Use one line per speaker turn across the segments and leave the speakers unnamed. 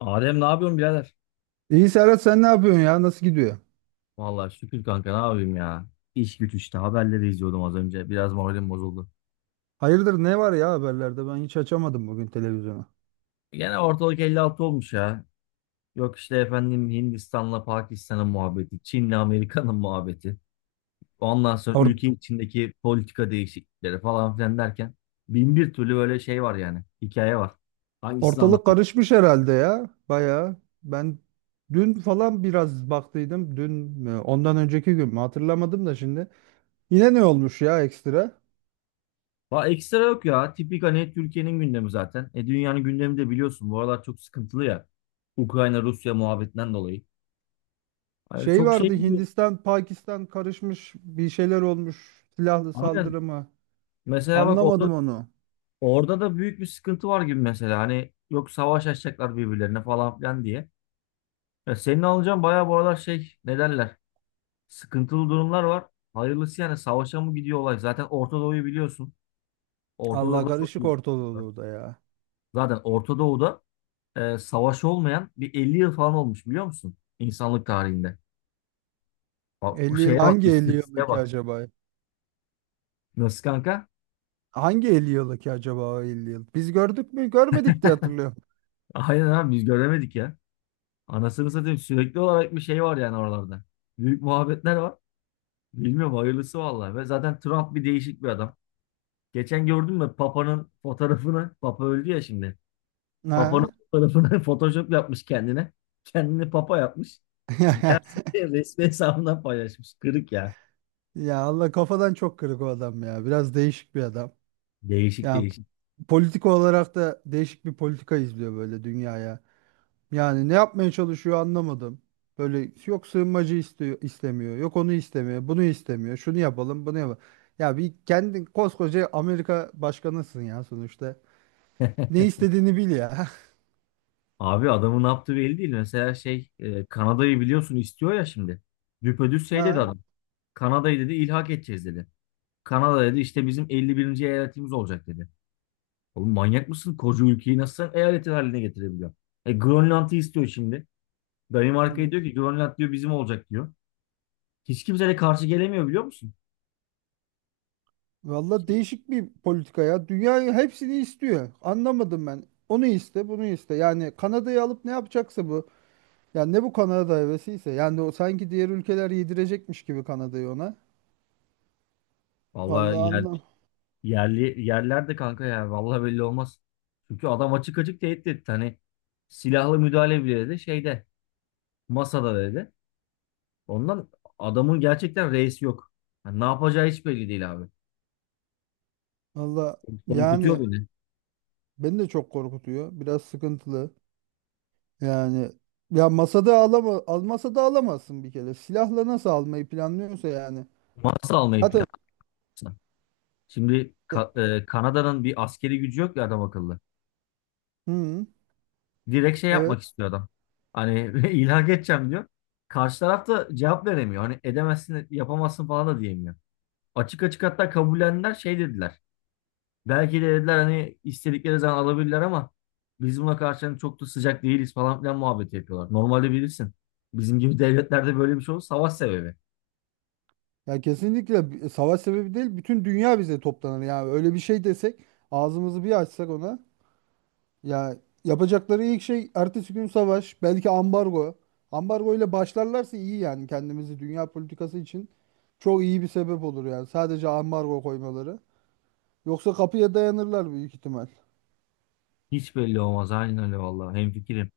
Adem ne yapıyorsun birader?
İyi Serhat sen ne yapıyorsun ya? Nasıl gidiyor?
Vallahi şükür kanka ne yapayım ya. İş güç işte haberleri izliyordum az önce. Biraz moralim bozuldu.
Hayırdır ne var ya haberlerde? Ben hiç açamadım bugün televizyonu.
Gene ortalık 56 olmuş ya. Yok işte efendim Hindistan'la Pakistan'ın muhabbeti, Çin'le Amerika'nın muhabbeti. Ondan sonra
Or-
ülke içindeki politika değişiklikleri falan filan derken bin bir türlü böyle şey var yani. Hikaye var. Hangisini
Ortalık
anlatayım?
karışmış herhalde ya. Bayağı. Ben dün falan biraz baktıydım. Dün mü? Ondan önceki gün mü? Hatırlamadım da şimdi. Yine ne olmuş ya ekstra?
Va ekstra yok ya. Tipik hani Türkiye'nin gündemi zaten. E dünyanın gündemi de biliyorsun. Bu aralar çok sıkıntılı ya. Ukrayna Rusya muhabbetinden dolayı. Yani
Şey
çok şey
vardı
gidiyor.
Hindistan, Pakistan karışmış bir şeyler olmuş. Silahlı
Aynen.
saldırı mı?
Mesela bak
Anlamadım onu.
orada da büyük bir sıkıntı var gibi mesela. Hani yok savaş açacaklar birbirlerine falan filan diye. Ya senin alacağın bayağı bu aralar şey ne derler? Sıkıntılı durumlar var. Hayırlısı yani savaşa mı gidiyor olay? Zaten Orta Doğu'yu biliyorsun. Orta
Allah
Doğu'da çok
karışık
büyük sıkıntı var.
ortalığı da ya.
Zaten Orta Doğu'da savaş olmayan bir 50 yıl falan olmuş biliyor musun? İnsanlık tarihinde. Bak,
Elli yıl
şeye bak,
hangi 50
istatistiğe
yıldaki
bak.
acaba.
Nasıl kanka?
Hangi 50 yılı ki acaba o 50 yıl? Biz gördük mü? Görmedik diye hatırlıyorum.
Aynen abi biz göremedik ya. Anasını satayım sürekli olarak bir şey var yani oralarda. Büyük muhabbetler var. Bilmiyorum hayırlısı vallahi. Ve zaten Trump bir değişik bir adam. Geçen gördün mü Papa'nın fotoğrafını? Papa öldü ya şimdi. Papa'nın
Ha?
fotoğrafını Photoshop yapmış kendine. Kendini Papa yapmış. Beyaz Saray'ın resmi hesabından paylaşmış. Kırık ya.
Ya Allah kafadan çok kırık o adam ya. Biraz değişik bir adam.
Değişik
Ya
değişik.
politik olarak da değişik bir politika izliyor böyle dünyaya. Yani ne yapmaya çalışıyor anlamadım. Böyle yok sığınmacı istiyor, istemiyor. Yok onu istemiyor. Bunu istemiyor. Şunu yapalım, bunu yapalım. Ya bir kendin koskoca Amerika başkanısın ya sonuçta. Ne istediğini bil ya.
Abi adamın ne yaptığı belli değil. Mesela Kanada'yı biliyorsun istiyor ya şimdi. Düpedüz şey dedi
Ha?
adam. Kanada'yı dedi ilhak edeceğiz dedi. Kanada dedi işte bizim 51. eyaletimiz olacak dedi. Oğlum manyak mısın? Koca ülkeyi nasıl sen eyaletin haline getirebiliyorsun? E Grönland'ı istiyor şimdi. Danimarka'ya diyor ki Grönland diyor bizim olacak diyor. Hiç kimse de karşı gelemiyor biliyor musun?
Valla değişik bir politika ya. Dünya hepsini istiyor. Anlamadım ben. Onu iste, bunu iste. Yani Kanada'yı alıp ne yapacaksa bu. Yani ne bu Kanada hevesiyse. Yani o sanki diğer ülkeler yedirecekmiş gibi Kanada'yı ona.
Vallahi
Vallahi anlam.
yerli yerler de kanka ya vallahi belli olmaz. Çünkü adam açık açık tehdit etti. Hani silahlı müdahale bile dedi şeyde masada dedi. Ondan adamın gerçekten reisi yok. Yani ne yapacağı hiç belli değil abi.
Valla
Korkutuyor
yani
beni.
beni de çok korkutuyor. Biraz sıkıntılı. Yani ya masada alama almasa da alamazsın bir kere. Silahla nasıl almayı planlıyorsa yani.
Masa almayı
Zaten
planlıyorsa. Şimdi Kanada'nın bir askeri gücü yok ya adam akıllı.
hı,
Direkt şey
evet.
yapmak istiyor adam. Hani ilhak edeceğim diyor. Karşı taraf da cevap veremiyor. Hani edemezsin, yapamazsın falan da diyemiyor. Açık açık hatta kabullendiler şey dediler. Belki de dediler hani istedikleri zaman alabilirler ama biz buna karşı hani çok da sıcak değiliz falan filan muhabbeti yapıyorlar. Normalde bilirsin. Bizim gibi devletlerde böyle bir şey olur savaş sebebi.
Ya kesinlikle savaş sebebi değil, bütün dünya bize toplanır yani öyle bir şey desek, ağzımızı bir açsak ona, ya yapacakları ilk şey ertesi gün savaş, belki ambargo. Ambargo ile başlarlarsa iyi yani, kendimizi dünya politikası için çok iyi bir sebep olur yani sadece ambargo koymaları. Yoksa kapıya dayanırlar büyük ihtimal.
Hiç belli olmaz. Aynen öyle vallahi. Hemfikirim.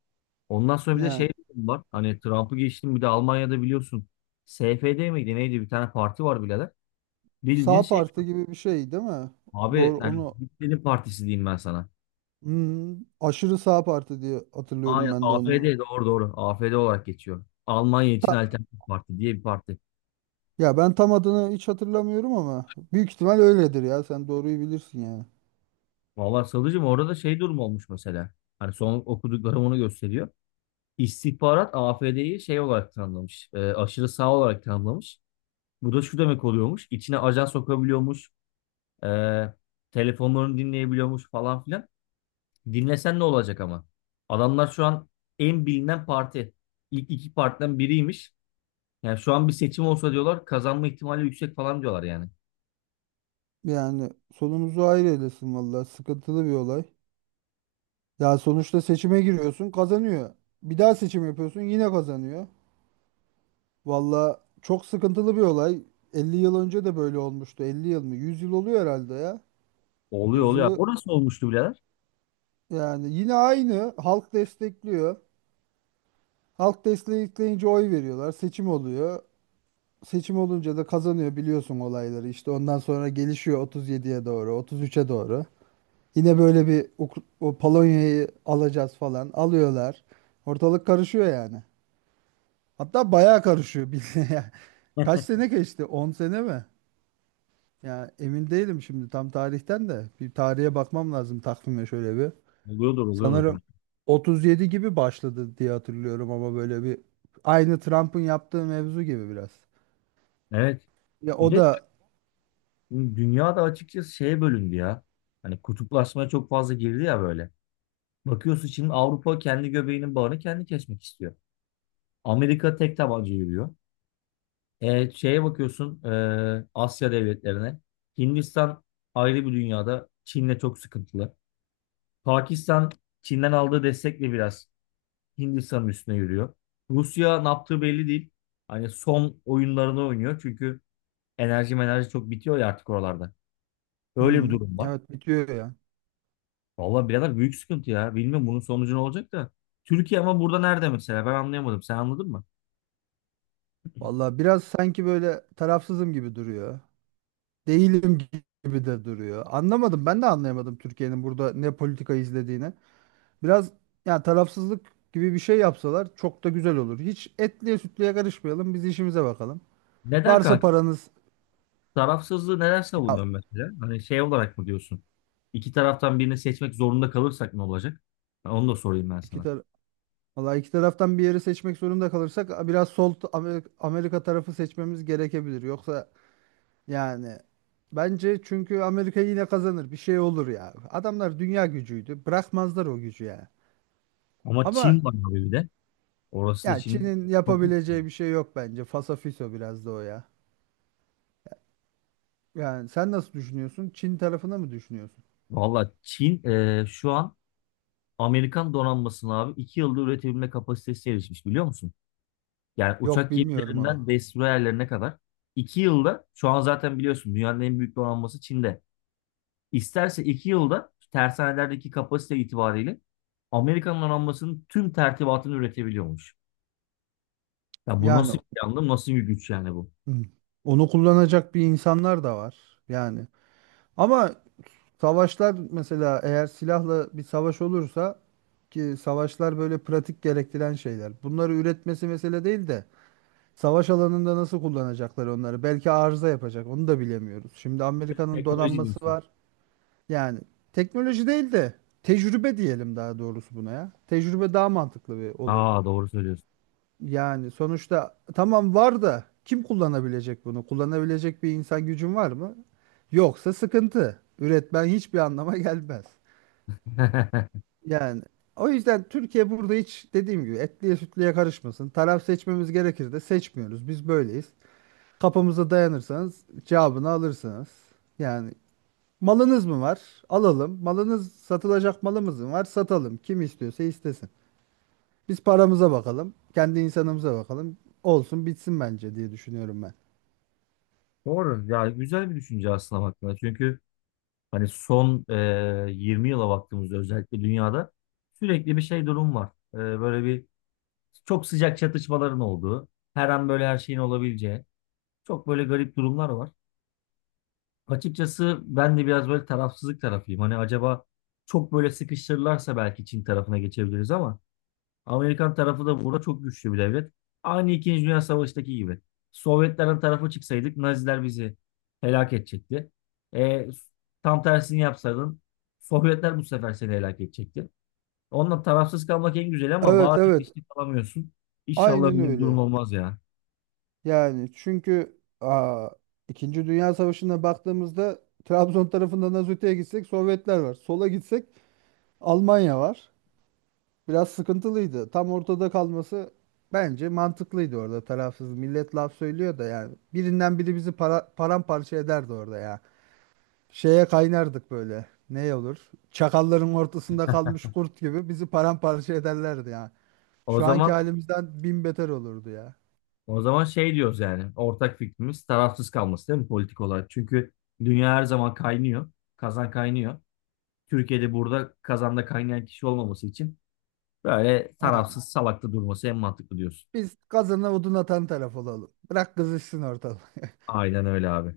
Ondan sonra bir de
Yani
şey var. Hani Trump'ı geçtim bir de Almanya'da biliyorsun. SFD miydi neydi bir tane parti var birader. Bildiğin
sağ
şey
parti gibi bir şey değil mi?
abi
Doğru
yani
onu.
Hitler'in partisi diyeyim ben sana.
Hmm, aşırı sağ parti diye hatırlıyorum
Aynen
ben de onları.
AfD doğru doğru. AfD olarak geçiyor. Almanya için alternatif parti diye bir parti.
Ya ben tam adını hiç hatırlamıyorum ama büyük ihtimal öyledir ya. Sen doğruyu bilirsin yani.
Vallahi Sadıcığım orada da şey durum olmuş mesela. Hani son okuduklarım onu gösteriyor. İstihbarat AfD'yi şey olarak tanımlamış. Aşırı sağ olarak tanımlamış. Bu da şu demek oluyormuş. İçine ajan sokabiliyormuş. E, Telefonlarını dinleyebiliyormuş falan filan. Dinlesen ne olacak ama? Adamlar şu an en bilinen parti. İlk iki partiden biriymiş. Yani şu an bir seçim olsa diyorlar kazanma ihtimali yüksek falan diyorlar yani.
Yani sonumuzu hayır eylesin vallahi. Sıkıntılı bir olay. Ya sonuçta seçime giriyorsun, kazanıyor. Bir daha seçim yapıyorsun, yine kazanıyor. Vallahi çok sıkıntılı bir olay. 50 yıl önce de böyle olmuştu. 50 yıl mı? 100 yıl oluyor herhalde ya.
Oluyor
100
oluyor.
yılı
Orası olmuştu birader.
yani yine aynı. Halk destekliyor. Halk destekleyince oy veriyorlar. Seçim oluyor. Seçim olunca da kazanıyor biliyorsun olayları. İşte ondan sonra gelişiyor 37'ye doğru, 33'e doğru. Yine böyle bir o Polonya'yı alacağız falan, alıyorlar. Ortalık karışıyor yani. Hatta bayağı karışıyor bildiğin ya. Kaç
Heh,
sene geçti? 10 sene mi? Ya emin değilim şimdi tam tarihten de. Bir tarihe bakmam lazım, takvime şöyle bir.
oluyordur oluyordur. Da.
Sanırım 37 gibi başladı diye hatırlıyorum ama böyle bir, aynı Trump'ın yaptığı mevzu gibi biraz.
Evet.
Ya
Bir
o
de
da
dünya da açıkçası şeye bölündü ya. Hani kutuplaşmaya çok fazla girdi ya böyle. Bakıyorsun şimdi Avrupa kendi göbeğinin bağını kendi kesmek istiyor. Amerika tek tabanca yürüyor. E, şeye bakıyorsun Asya devletlerine. Hindistan ayrı bir dünyada. Çin'le çok sıkıntılı. Pakistan Çin'den aldığı destekle biraz Hindistan'ın üstüne yürüyor. Rusya ne yaptığı belli değil. Hani son oyunlarını oynuyor. Çünkü enerji çok bitiyor ya artık oralarda. Öyle bir
hı,
durum var.
evet, bitiyor ya.
Vallahi birader büyük sıkıntı ya. Bilmiyorum bunun sonucu ne olacak da. Türkiye ama burada nerede mesela? Ben anlayamadım. Sen anladın mı?
Vallahi biraz sanki böyle tarafsızım gibi duruyor. Değilim gibi de duruyor. Anlamadım. Ben de anlayamadım Türkiye'nin burada ne politika izlediğini. Biraz yani tarafsızlık gibi bir şey yapsalar çok da güzel olur. Hiç etliye sütlüye karışmayalım. Biz işimize bakalım.
Neden
Varsa
kanka?
paranız.
Tarafsızlığı neler
Ya
savunuyorsun mesela? Hani şey olarak mı diyorsun? İki taraftan birini seçmek zorunda kalırsak ne olacak? Ha, onu da sorayım ben
iki
sana.
tar vallahi iki taraftan bir yeri seçmek zorunda kalırsak biraz Amerika tarafı seçmemiz gerekebilir. Yoksa yani bence çünkü Amerika yine kazanır. Bir şey olur ya. Adamlar dünya gücüydü. Bırakmazlar o gücü ya.
Ama
Ama
Çin var abi bir de. Orası da
yani
Çin,
Çin'in
çok büyük bir yer.
yapabileceği bir şey yok bence. Fasafiso biraz da o ya. Yani sen nasıl düşünüyorsun? Çin tarafına mı düşünüyorsun?
Valla Çin şu an Amerikan donanmasını abi iki yılda üretebilme kapasitesi erişmiş biliyor musun? Yani
Yok,
uçak
bilmiyorum onu.
gemilerinden destroyerlerine kadar. İki yılda şu an zaten biliyorsun dünyanın en büyük donanması Çin'de. İsterse iki yılda tersanelerdeki kapasite itibariyle Amerika'nın donanmasının tüm tertibatını üretebiliyormuş. Ya bu
Yani
nasıl bir yandım, nasıl bir güç yani bu?
hmm, onu kullanacak bir insanlar da var. Yani ama savaşlar, mesela eğer silahla bir savaş olursa, ki savaşlar böyle pratik gerektiren şeyler. Bunları üretmesi mesele değil de savaş alanında nasıl kullanacaklar onları? Belki arıza yapacak. Onu da bilemiyoruz. Şimdi Amerika'nın
Teknoloji
donanması
diyorsun.
var. Yani teknoloji değil de tecrübe diyelim daha doğrusu buna ya. Tecrübe daha mantıklı bir olur.
Aa doğru söylüyorsun.
Yani sonuçta tamam, var da kim kullanabilecek bunu? Kullanabilecek bir insan gücün var mı? Yoksa sıkıntı. Üretmen hiçbir anlama gelmez. Yani o yüzden Türkiye burada hiç dediğim gibi etliye sütlüye karışmasın. Taraf seçmemiz gerekir de seçmiyoruz. Biz böyleyiz. Kapımıza dayanırsanız cevabını alırsınız. Yani malınız mı var? Alalım. Malınız satılacak, malımız mı var? Satalım. Kim istiyorsa istesin. Biz paramıza bakalım. Kendi insanımıza bakalım. Olsun bitsin bence, diye düşünüyorum ben.
Doğru. Ya güzel bir düşünce aslında baktığında. Çünkü hani son 20 yıla baktığımızda özellikle dünyada sürekli bir şey durum var. Böyle bir çok sıcak çatışmaların olduğu, her an böyle her şeyin olabileceği çok böyle garip durumlar var. Açıkçası ben de biraz böyle tarafsızlık tarafıyım. Hani acaba çok böyle sıkıştırırlarsa belki Çin tarafına geçebiliriz ama Amerikan tarafı da burada çok güçlü bir devlet. Aynı İkinci Dünya Savaşı'ndaki gibi. Sovyetlerin tarafı çıksaydık Naziler bizi helak edecekti. E, Tam tersini yapsaydın Sovyetler bu sefer seni helak edecekti. Onunla tarafsız kalmak en güzel ama
Evet,
bazen
evet.
işte kalamıyorsun. İnşallah
Aynen
öyle bir durum
öyle.
olmaz ya.
Yani çünkü İkinci Dünya Savaşı'na baktığımızda Trabzon tarafından az öteye gitsek Sovyetler var. Sola gitsek Almanya var. Biraz sıkıntılıydı. Tam ortada kalması bence mantıklıydı orada, tarafsız. Millet laf söylüyor da yani. Birinden biri bizi paramparça ederdi orada ya. Şeye kaynardık böyle. Ne olur? Çakalların ortasında kalmış kurt gibi bizi paramparça ederlerdi ya.
O
Şu anki
zaman
halimizden bin beter olurdu ya.
O zaman şey diyoruz yani ortak fikrimiz tarafsız kalması değil mi politik olarak? Çünkü dünya her zaman kaynıyor. Kazan kaynıyor. Türkiye'de burada kazanda kaynayan kişi olmaması için böyle
Aynen.
tarafsız salakta durması en mantıklı diyorsun.
Biz kazana odun atan taraf olalım. Bırak kızışsın ortalık.
Aynen öyle abi.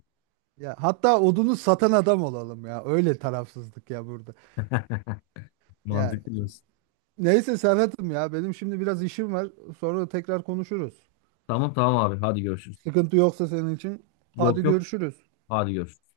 Ya hatta odunu satan adam olalım ya. Öyle tarafsızlık ya burada. Ya
Mantıklı diyorsun.
neyse Serhat'ım ya, benim şimdi biraz işim var. Sonra tekrar konuşuruz.
Tamam tamam abi hadi görüşürüz.
Sıkıntı yoksa senin için. Hadi
Yok yok
görüşürüz.
hadi görüşürüz.